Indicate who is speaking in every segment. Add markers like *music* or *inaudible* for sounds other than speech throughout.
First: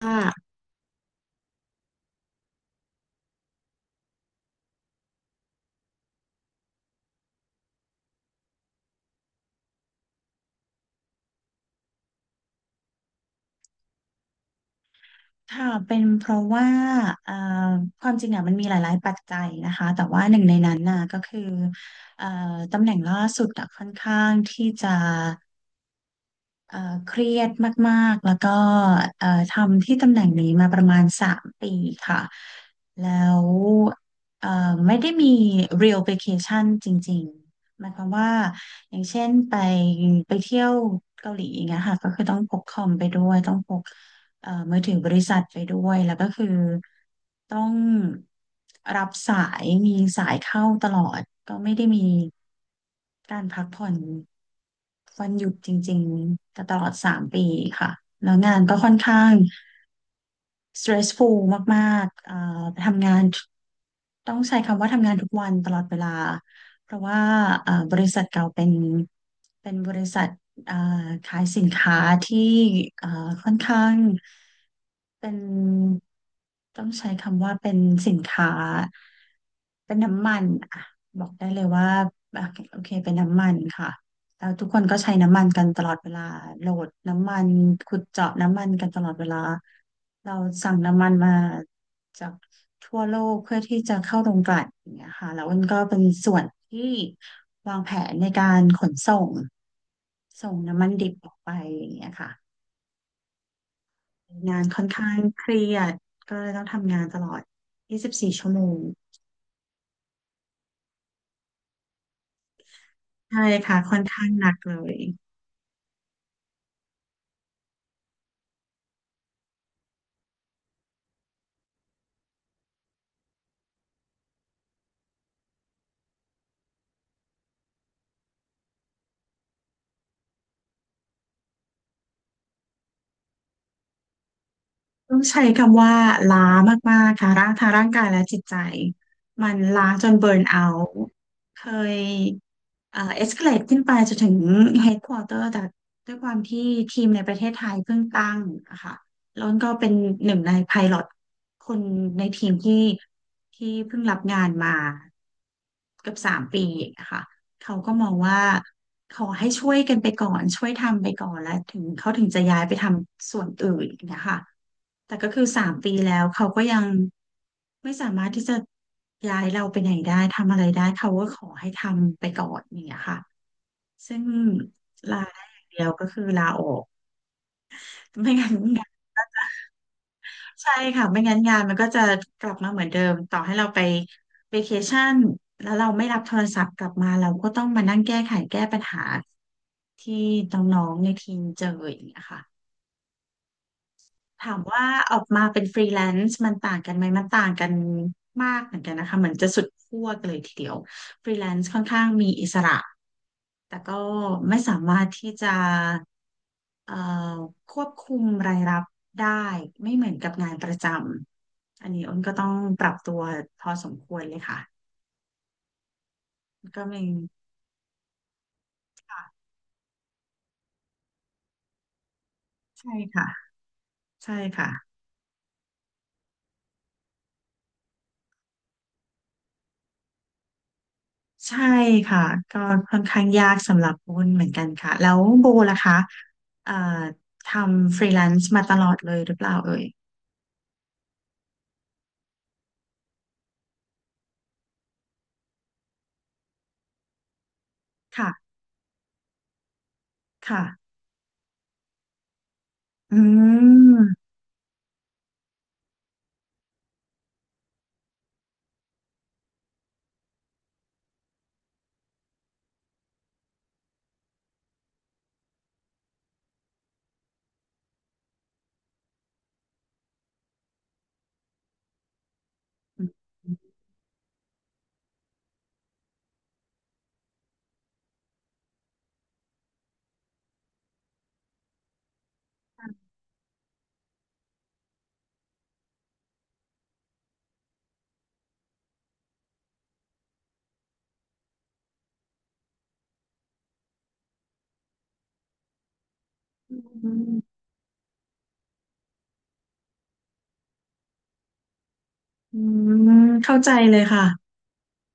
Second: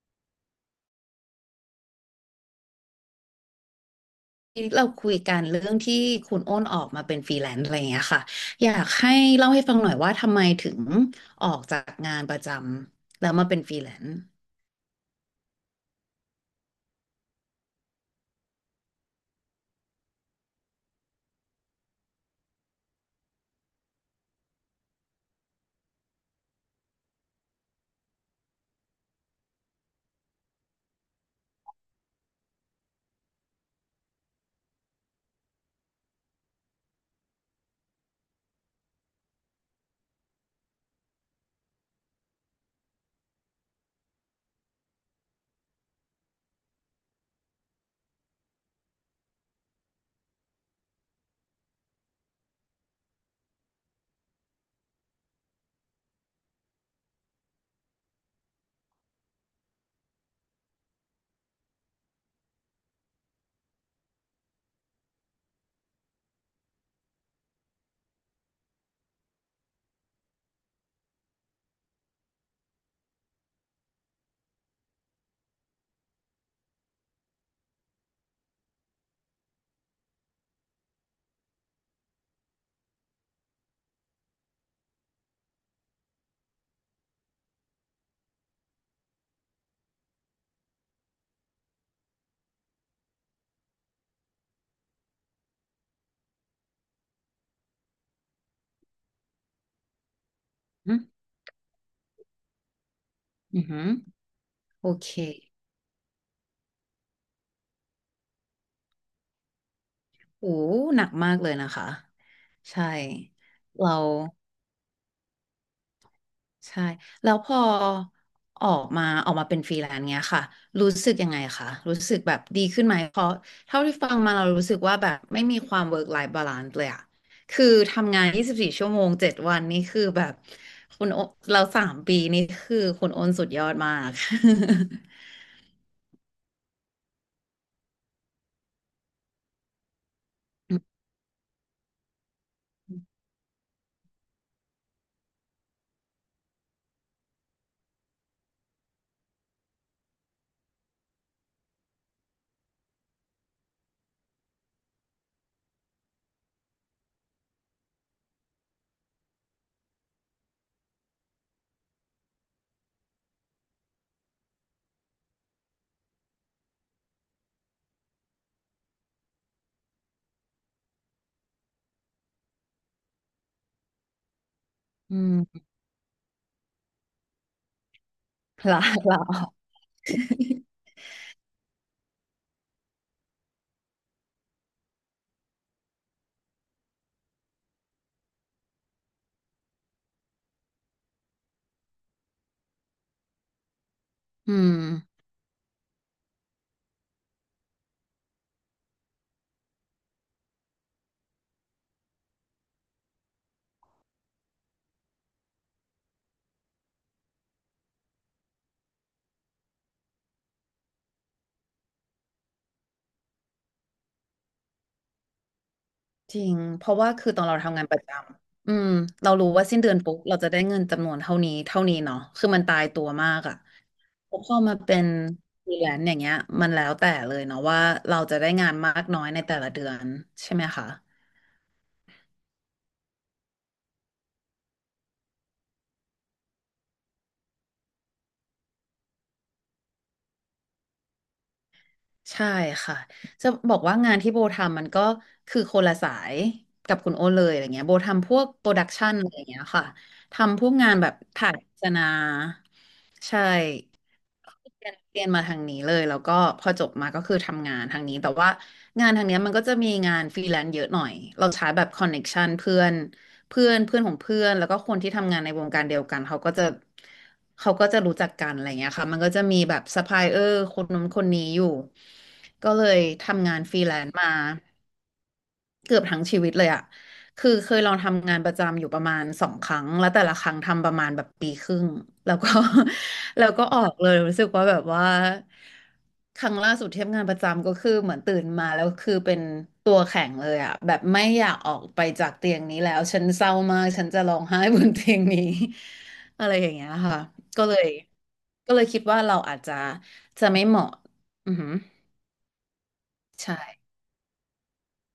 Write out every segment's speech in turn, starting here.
Speaker 1: ค่ะ
Speaker 2: ที่เราคุยกันเรื่องที่คุณโอ้นออกมาเป็นฟรีแลนซ์อะไรอย่างเงี้ยค่ะอยากให้เล่าให้ฟังหน่อยว่าทำไมถึงออกจากงานประจำแล้วมาเป็นฟรีแลนซ์
Speaker 1: ค่ะเป็นเพราะว่าเอ่อความจริงอ่ะมันมีหลายๆ ปัจจัยนะคะ แต่ว่าหนึ่งในนั้นน่ะก็คือเอ่อตำแหน่งล่าสุดอ่ะค่อนข้างที่จะเอ่อเครียดมากๆ แล้วก็ทำที่ตำแหน่งนี้มาประมาณสามปีค่ะ แล้วเอ่อไม่ได้มี real vacation จริงๆหมายความว่า อย่างเช่นไปเที่ยวเกาหลีอย่างเงี้ยค่ะก็คือต้องพกคอมไปด้วยต้องพก มือถือบริษัทไปด้วยแล้วก็คือต้องรับสายมีสายเข้าตลอดก็ไม่ได้มีการพักผ่อนวันหยุดจริงๆแตตลอดสามปีค่ะแล้วงานก็ค่อนข้าง stressful มากๆทำงานต้องใช้คำว่าทำงานทุกวันตลอดเวลาเพราะว่าบริษัทเก่าเป็นบริษัทอ่าขายสินค้าที่อ่าค่อนข้างเป็นต้องใช้คำว่าเป็นสินค้าเป็นน้ำมันอ่ะบอกได้เลยว่าอ่ะโอเคเป็นน้ำมันค่ะ แล้วทุกคนก็ใช้น้ำมันกันตลอดเวลาโหลดน้ำมันขุดเจาะน้ำมันกันตลอดเวลาเราสั่งน้ำมันมาจากทั่วโลกเพื่อที่จะเข้าโรงกลั่นอย่างเงี้ยค่ะแล้วมันก็เป็นส่วนที่วางแผนในการขนส่งส่งน้ำมัน
Speaker 2: อืม
Speaker 1: ดิบออกไปอย่างเงี้ยค่ะ
Speaker 2: อือหือ
Speaker 1: งานค่อ
Speaker 2: โอ
Speaker 1: น
Speaker 2: เค
Speaker 1: ข้างเครียดก็เลยต้องทำงานตลอด24 ชั่วโมง ชั่วโมง
Speaker 2: โอ้หนักมากเลยนะคะใช่
Speaker 1: ใช่ค่ะ
Speaker 2: เรา
Speaker 1: ค่อนข้างหนักเลย
Speaker 2: ใช่แล้วพอออกมาออกมาเป็นฟรีแลนซ์เงี้ยค่ะรู้สึกยังไงคะรู้สึกแบบดีขึ้นไหมเพราะเท่าที่ฟังมาเรารู้สึกว่าแบบไม่มีความ work life balance เลยอะคือทำงาน 24 ชั่วโมง7วันนี่คือแบบคุณโอเราสามปีนี่คือคุณโอนสุดยอดมาก
Speaker 1: ต้องใช้คำว่าล้ามากๆค่ะร่างทางร่างกายและจิตใจมันล้าจนเบิร์นเอา
Speaker 2: *laughs*
Speaker 1: ท์เคยเอ็กซ์เคลดขึ้นไปจนถึงเฮดควอเตอร์แต่ด้วยความที่ทีมในประเทศไทยเพิ่งตั้งอะค่ะแล้วก็เป็นหนึ่งในไพลอตคนในทีมที่เพิ่งรับงานมาเกือบ 3 ปีอะค่ะ เขาก็มองว่าขอให้ช่วยกันไปก่อนช่วยทำไปก่อนแล้วถึงเขาถึงจะย้ายไปทำส่วนอื่นนะคะแต่ก็คือสามปีแล้วเขาก็ยังไม่สามารถที่จะย้ายเราไปไหนได้ทำอะไรได้เขาก็ขอให้ทำไปก่อนอย่างเงี้ยค่ะซึ่งลา
Speaker 2: อื
Speaker 1: ได้อ
Speaker 2: ม
Speaker 1: ย่างเดียวก็คือลาออกไม่งั้น
Speaker 2: หรอหรอ
Speaker 1: ใช่ค่ะไม่งั้นงานมันก็จะกลับมาเหมือนเดิมต่อให้เราไปเวเคชั่นแล้วเราไม่รับโทรศัพท์กลับมาเราก็ต้องมานั่งแก้ไขแก้ปัญหา ที่น้องๆในทีมเจออย่างเงี้ยค่ะ
Speaker 2: อื
Speaker 1: ถาม
Speaker 2: ม
Speaker 1: ว่าออกมาเป็นฟรีแลนซ์มันต่างกันไหมมันต่างกันมากเหมือนกันนะคะเหมือนจะสุดขั้วกันเลยทีเดียวฟรีแลนซ์ค่อนข้างมีอิสระแต่ก็ไม่สามารถที่จะเอ่อควบคุมรายรับได้ไม่เหมือนกับงานประจำอันนี้อ้นก็ต้องปรับตัวพอสมควรเลยค่ะ
Speaker 2: จริง
Speaker 1: ก็
Speaker 2: เพราะ
Speaker 1: เป็น
Speaker 2: ว่าคือตอนเราทำงานประจำอืมเรา
Speaker 1: ค่ะ
Speaker 2: รู้ว่าสิ้นเดือนปุ๊บเราจะได้เงินจำนวนเท่านี้เท่านี้เนาะคือมันตาย
Speaker 1: ใช่
Speaker 2: ตัว
Speaker 1: ค่ะ
Speaker 2: มากอ่ะพ
Speaker 1: ใช่
Speaker 2: อ
Speaker 1: ค่ะ
Speaker 2: มาเป็นฟรีแลนซ์อย่างเงี้ยมันแล้วแต่เลยเนาะว่าเราจะได้งานมากน้อยในแต่ละเดือนใช่ไหมคะ
Speaker 1: ใช่ค่ะก็ค่อนข้างยากสำหรับวุ้นเหมือนกันค่ะแล้วโบล่ะคะเอ่อทำฟรีแลนซ์มาตลอดเลยหรือเปล่าเอ่ย
Speaker 2: ใช่ค่ะ จะบอกว่างานที่โบทำมันก็คือคนละสายกับคุณโอตเลยอะไรเงี้ยโบทำพวก
Speaker 1: ค่ะ
Speaker 2: โปรดักชันอะไรเงี้ยค่ะทำพวก
Speaker 1: ค่ะ
Speaker 2: งานแบบถ่ายโฆษณา
Speaker 1: อื
Speaker 2: ใช่
Speaker 1: ม
Speaker 2: เรียนมาทางนี้เลยแล้วก็พอจบมาก็คือทำงานทางนี้แต่ว่างานทางเนี้ยมันก็จะมีงานฟรีแลนซ์เยอะหน่อยเราใช้แบบคอนเน็กชันเพื่อนเพื่อนเพื่อนของเพื่อนแล้วก็คนที่ทำงานในวงการเดียวกันเขาก็จะรู้จักกันอะไรเงี้ยค่ะมันก็จะมีแบบซัพพลายเออร์คนนู้นคนนี้อยู่ก็เลย
Speaker 1: อืม
Speaker 2: ทำงานฟรีแลนซ์มา เกือบทั้งชีวิตเลยอะคือเคยลองทำงานประจำอยู่ประมาณสองครั้ง แล้วแต่ละครั้งทำประมาณแบบปีครึ่ง แล้วก็ *laughs* แล้วก็ออกเลยรู้สึกว่าแบบว่าครั้งล่าสุดที่ทำงานประจำก็คือเหมือนตื่นมาแล้วคือเป็นตัวแข็งเลยอะแบบไม่อยากออกไปจากเตียงนี้แล้วฉันเศร้ามากฉันจะร้องไห้บนเตียงนี้ *laughs* อะไรอย่างเงี้ยค่ะก็เลยคิดว่าเราอาจจะไม่เหมาะอือหือ
Speaker 1: อืมเข้าใจ
Speaker 2: ใช่
Speaker 1: เลยค่ะ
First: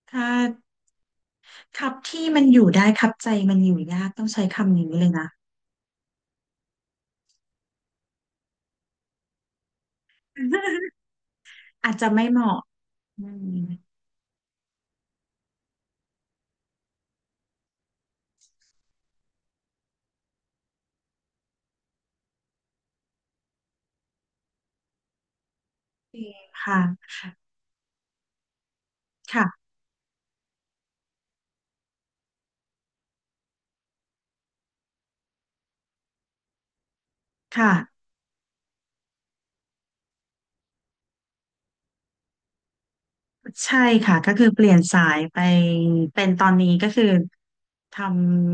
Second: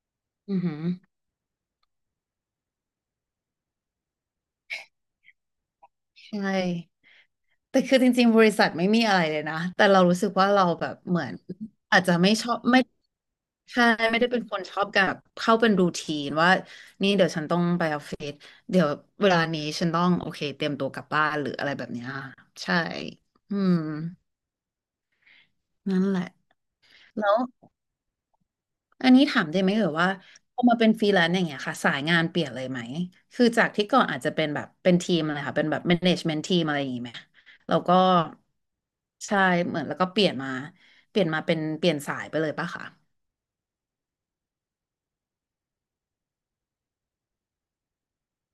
Speaker 1: ถ้า
Speaker 2: อือหือ
Speaker 1: ครับที่มันอยู่ได้ครับใจมันอยู่ยากต้องใช้คำนี้เลยนะ
Speaker 2: ใช่ แต่คือจริงๆบริษัทไม่มีอะไรเลยนะแต่เรารู้สึกว่าเราแบ
Speaker 1: *laughs*
Speaker 2: บเหมือน
Speaker 1: อาจ
Speaker 2: อาจ
Speaker 1: จะ
Speaker 2: จะ
Speaker 1: ไม่
Speaker 2: ไม่
Speaker 1: เห
Speaker 2: ชอ
Speaker 1: มาะ
Speaker 2: บไม่
Speaker 1: อืม
Speaker 2: ใช่ไม่ได้เป็นคนชอบกับเข้าเป็นรูทีนว่านี่เดี๋ยวฉันต้องไปออฟฟิศเดี๋ยวเวลานี้ฉันต้องโอเคเตรียมตัวกลับบ้านหรืออะไรแบบเนี้ยใช่อืมนั่น
Speaker 1: จ
Speaker 2: แห
Speaker 1: ริ
Speaker 2: ละ
Speaker 1: งค่ะ
Speaker 2: แล้
Speaker 1: ค่
Speaker 2: ว อันนี้ถามได้
Speaker 1: ะ
Speaker 2: ไหมเอ่ยว่าพอมาเป็นฟรีแลนซ์อย่างเงี้ยค่ะสายงานเปลี่ยนเลยไหมคือจากที่ก่อนอาจจะเป็นแบบเป็นทีมอะไรค่ะเป็นแบบแมเนจเมน t ทีมอะไรอย่างงี้ไหมแล้วก็
Speaker 1: ค่ะ
Speaker 2: ใช่เหมือนแล้วก็เปลี่ยนมาเป็นเปลี่ยนสายไปเลยปะคะ
Speaker 1: ใช่ค่ะก็คือเปลี่ยนสายไปเป็นตอนนี้ก็คือท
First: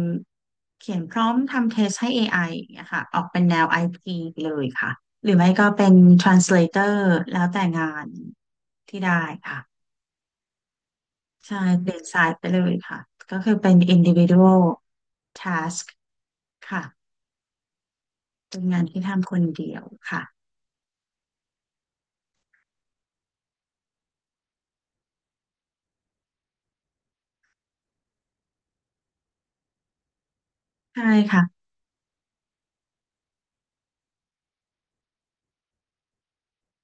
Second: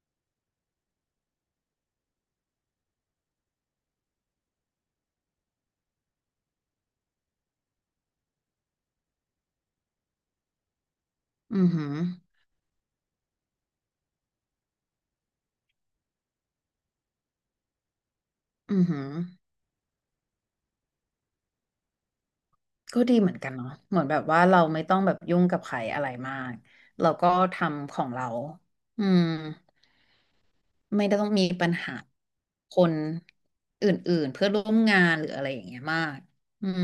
Speaker 1: ำเขียนพร้อมทำเทสให้ AI อไออย่างเงี้ยค่ะออกเป็นแนว i p เลยค่ะหรือไม่ก็เป็น translator แล้วแต่งานที่ได้ค่ะใช่
Speaker 2: อือ
Speaker 1: เป
Speaker 2: หื
Speaker 1: ลี่
Speaker 2: อ
Speaker 1: ยนสายไปเลยค่ะก็คือเป็น individual task ค่ะเป็นงา
Speaker 2: อื
Speaker 1: น
Speaker 2: อหื
Speaker 1: ที่
Speaker 2: อ
Speaker 1: ทำคนเดียวค่ะ
Speaker 2: ก็ดีเหมือนกันเนาะเหมือนแบบว่าเราไม่ต้องแบบยุ่งกับใครอะไรมากเราก็ทำของเราอืม
Speaker 1: ใช่
Speaker 2: ไม่ได้ต้อง
Speaker 1: ค่ะ
Speaker 2: มีปัญหาคนอื่นๆเพื่อนร่วมงานหรืออะไรอย่างเงี้ยมากอืม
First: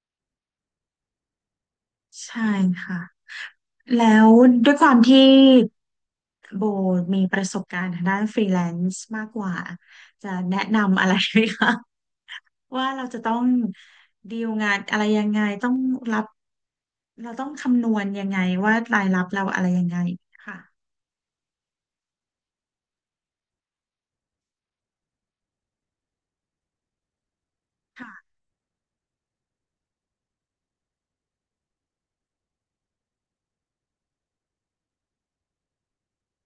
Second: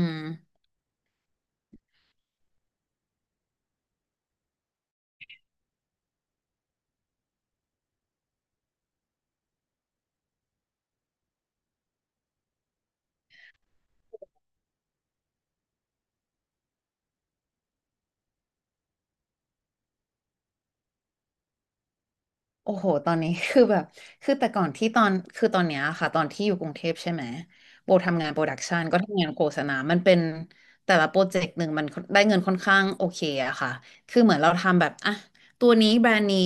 Speaker 1: ใช่ค่ะแล้วด้วยความที่ โบมีประสบการณ์ทางด้านฟรีแลนซ์มากกว่าจะแนะนำอะไรไหมคะ *laughs* ว่าเราจะต้องดีลงานอะไรยังไงต้องรับเราต้องคำนวณยังไงว่ารายรับเราอะไรยังไงค่ะ
Speaker 2: โอ้โห ตอนนี้ *laughs* คือแบบคือแต่ก่อนที่ตอนคือตอนเนี้ยค่ะตอนที่อยู่กรุงเทพใช่ไหมโบทำงาน
Speaker 1: ค่ะ
Speaker 2: โปรดักชันก็ทำงานโฆษณามันเป็นแต่ละโปรเจกต์หนึ่งมันได้เงินค่อนข้างโอเคอะค่ะคือเหมือนเราทำแบบอ่ะตัวนี้แบรนด์นี้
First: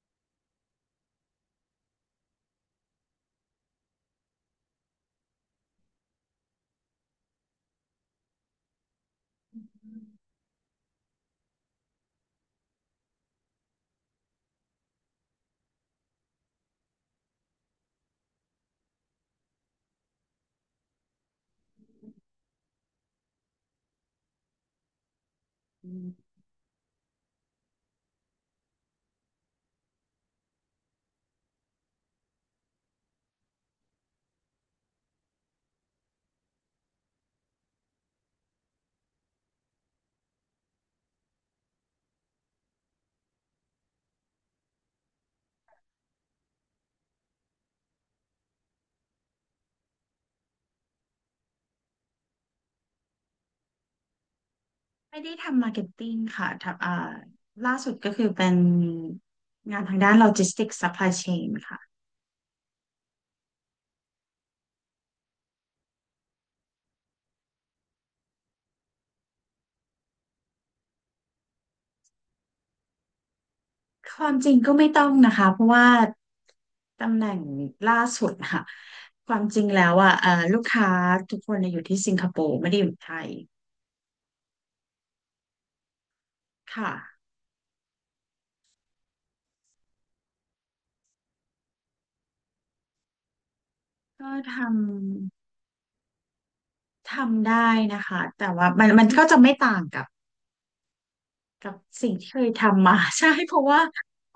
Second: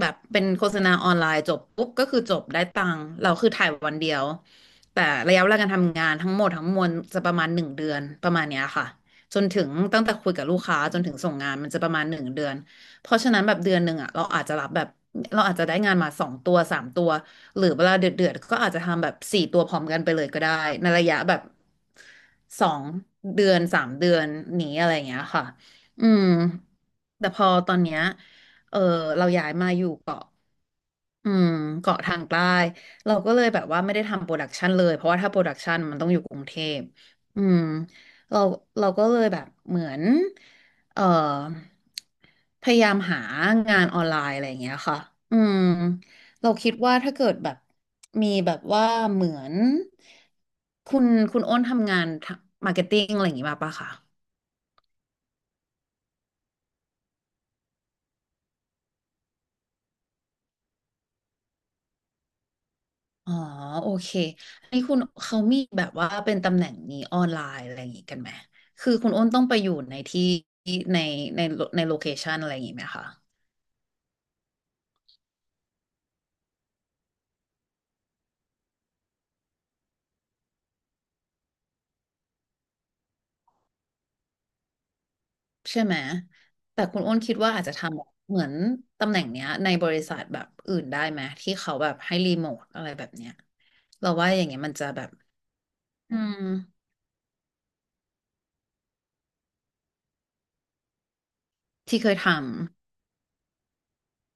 Speaker 2: แบบเป็นโฆษณาออนไลน์จบปุ๊บก็คือจบได้ตังค์เราคือถ่ายวันเดียวแต่ระยะเวลาการทำงานทั้งหมดทั้งมวลจะประมาณหนึ่งเดือนประมาณเนี้ยค่ะ จนถึงตั้งแต่คุยกับลูกค้าจนถึงส่งงานมันจะประมาณหนึ่งเดือน เพราะฉะนั้นแบบเดือนหนึ่งอ่ะเราอาจจะรับแบบเราอาจจะได้งานมาสองตัวสามตัวหรือเวลาเดือดๆก็อาจจะทำแบบสี่ตัวพร้อมกันไปเลยก็ได้ในระยะแบบสองเดือนสามเดือนนี้อะไรอย่างเงี้ยค่ะ
Speaker 1: อื
Speaker 2: อื
Speaker 1: ม
Speaker 2: มแต่พอตอนเนี้ยเออเราย้ายมาอยู่เกาะ อืมเกาะทางใต้เราก็เลยแบบว่าไม่ได้ทำโปรดักชันเลยเพราะว่าถ้าโปรดักชันมันต้องอยู่กรุงเทพอืมเราเราก็เลยแบบเหมือนเอ่อพยายามหางานออนไลน์อะไรอย่างเงี้ยค่ะอืมเราคิดว่าถ้าเกิดแบบมีแบบว่าเหมือนคุณคุณโอ้นทำงานมาร์เก็ตติ้งอะไรอย่างงี้มาปะคะ
Speaker 1: ไม่ได้ทำมาร์เก็ตติ้งค่ะทำล่าสุดก็คือเป็นงานทางด้านโลจิสติกส์ซัพพลายเชนค่ะ
Speaker 2: อ๋อโอเคไอ้คุณเขามีแบบว่าเป็นตำแหน่งนี้ออนไลน์อะไรอย่างงี้กันไหมคือคุณอ้นต้องไปอยู่ในที่ในในในโลเคชันอะไรอย่างงี้ไหมคะ
Speaker 1: ความจริงก็ไม่ต้องนะคะเพราะว่า ตำแหน่งล่าสุดค่ะ *laughs* ความจริงแล้วอ่ะลูกค้าทุกคนเนี่ยอยู่ที่สิงคโปร์ไม่ได้อยู่ไทย
Speaker 2: ใช่ไหม
Speaker 1: ค
Speaker 2: แต่คุณอ้น
Speaker 1: ่ะ
Speaker 2: คิดว่าอาจจะทำเหมือนตำแหน่งเนี้ยในบริษัทแบบอื่นได้ไหมที่เขาแบบให้รีโมทอะไรแบบเนี้ยเราว่า
Speaker 1: ก็
Speaker 2: อย่างเงี้ยมั
Speaker 1: ทำ
Speaker 2: นจะแบบอืม
Speaker 1: ทำได้นะคะแต่ว่ามันมันก็จะไม่ต่างกับ
Speaker 2: ที่เค
Speaker 1: สิ่ง
Speaker 2: ยท
Speaker 1: ที่เคยทำมา *laughs* ใช่เพราะว่า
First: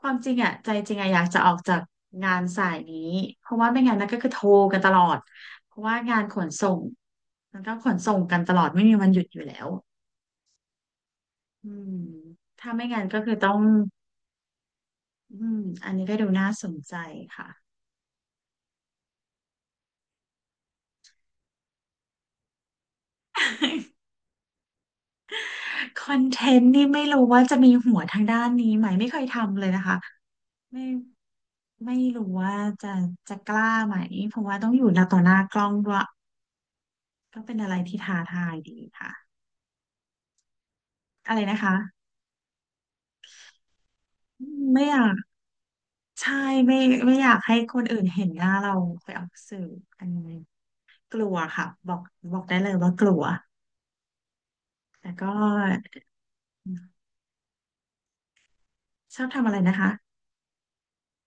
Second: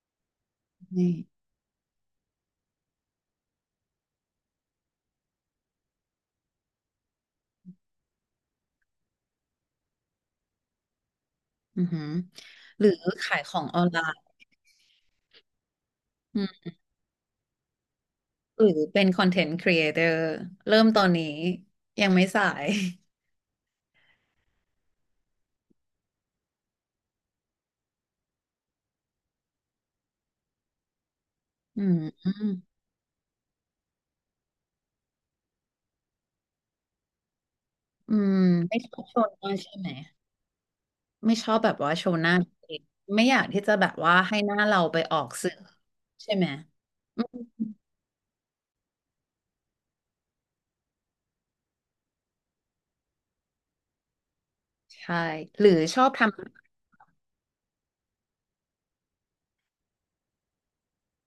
Speaker 1: ความจริงอ่ะใจจ
Speaker 2: ำ
Speaker 1: ริงอ่ะ
Speaker 2: นี่
Speaker 1: อยากจะออกจากงานสายนี้เพราะว่าไม่งั้นนะก็คือโทรกันตลอดเพราะว่างานขนส่งมันก็ขนส่งกันตลอดไม่มีวันหยุดอยู่แล้วอื
Speaker 2: อือ
Speaker 1: ม
Speaker 2: หือ
Speaker 1: ถ้า
Speaker 2: ห
Speaker 1: ไม่
Speaker 2: รือ
Speaker 1: งั้นก็คือ
Speaker 2: ขาย
Speaker 1: ต้อ
Speaker 2: ข
Speaker 1: ง
Speaker 2: องออนไลน์
Speaker 1: อืมอันนี้ก็ดูน่าสนใจค่ะ
Speaker 2: หรือเป็นคอนเทนต์ครีเอเตอร์เริ่มตอนนี้ยังไม่สาย *laughs*
Speaker 1: *laughs* คอนเทนต์นี่ไม่รู้ว่าจะมีหัวทางด้านนี้ไหมไม่เคยทำเลยนะคะไม่
Speaker 2: อื
Speaker 1: ไม่รู้
Speaker 2: ม
Speaker 1: ว่าจะจะกล้าไหมเพราะว่าต้องอยู่หน้าต่อหน้ากล้องด้วยก็เป็นอะไรที่
Speaker 2: อื
Speaker 1: ท้า
Speaker 2: ม
Speaker 1: ทาย
Speaker 2: ไม่
Speaker 1: ดี
Speaker 2: ชอบ
Speaker 1: ค่ะ
Speaker 2: โชว์หน้าใช่ไหมไม่
Speaker 1: อะไร
Speaker 2: ชอ
Speaker 1: นะ
Speaker 2: บแบ
Speaker 1: คะ
Speaker 2: บว่าโชว์หน้าตัวเองไม่อยากที่จะแบบว่าให้หน้าเรา
Speaker 1: ไม่อ
Speaker 2: ไป
Speaker 1: ยาก
Speaker 2: ออกสื่อใช่
Speaker 1: ใช่
Speaker 2: ไหม
Speaker 1: ไม่ไม่
Speaker 2: อื
Speaker 1: อยาก
Speaker 2: ม
Speaker 1: ให้คนอื่นเห็นหน้าเราไปออกสื่ออันนี้กลัวค่ะบอกได้เลยว่ากลัวแต่
Speaker 2: ใช่
Speaker 1: ก็
Speaker 2: หรือชอบทำ
Speaker 1: ชอบทำอะไรนะคะ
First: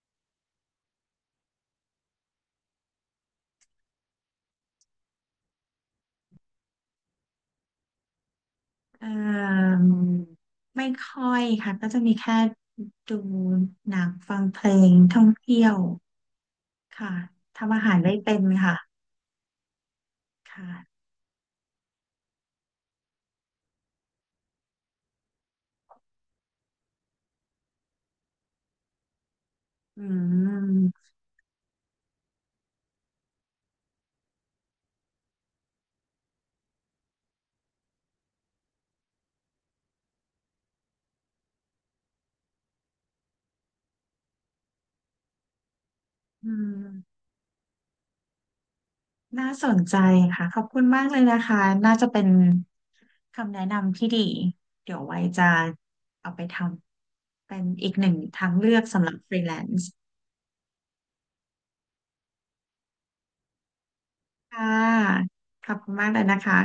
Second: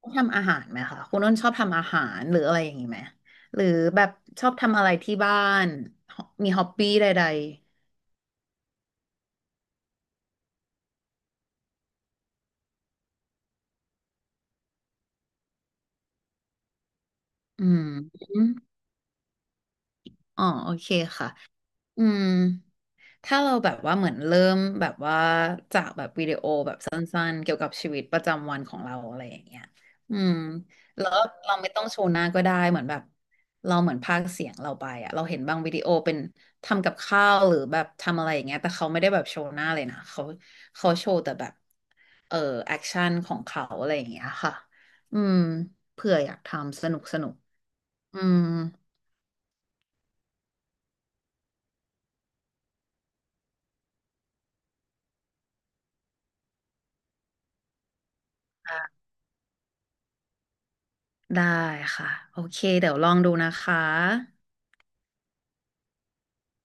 Speaker 2: ชอบทำอาหารไหมคะคุณน้นชอบทำอาหารหรืออะไรอย่างนี้ไหมหรือแบบชอบทำอะไรที่บ้านมีฮอปปี้ใด
Speaker 1: เอ่มไม่ค่อยค่ะก็จะมีแค่ดูหนังฟังเพลงท่องเที่ยวค่ะ
Speaker 2: ๆอื
Speaker 1: ทำอา
Speaker 2: ม
Speaker 1: หารได้เป็นค่ะ
Speaker 2: อ๋อ
Speaker 1: ค
Speaker 2: โอเค
Speaker 1: ่ะ
Speaker 2: ค่ะอืม ถ้าเราแบบว่าเหมือนเริ่มแบบว่าจากแบบวิดีโอแบบสั้นๆเกี่ยวกับชีวิตประจำวันของเราอะไรอย่างเงี้ย
Speaker 1: อื
Speaker 2: อืมแล้
Speaker 1: ม
Speaker 2: วเราไม่ต้องโชว์หน้าก็ได้เหมือนแบบเราเหมือนพากย์เสียงเราไปอะเราเห็นบางวิดีโอเป็นทำกับข้าวหรือแบบทำอะไรอย่างเงี้ยแต่เขาไม่ได้แบบโชว์หน้าเลยนะเขาเขาโชว์แต่แบบเออแอคชั่นของเขาอะไรอย่างเงี้ยค่ะอืมเผื่ออยาก
Speaker 1: อื
Speaker 2: ทำสนุกส
Speaker 1: ม
Speaker 2: นุกอืม
Speaker 1: น่าสนใจค่ะขอบคุณมากเลยนะคะน่าจะเป็นคำแนะนำที่ดีเดี๋ยวไว้จะเอาไปทำเป็นอีกหนึ่งทางเลือกสำหรับฟรีแลนซ์
Speaker 2: ได้ค่ะโอเคเดี๋ยวลองดูนะคะ
Speaker 1: ค่ะขอบคุณมากเลยนะคะ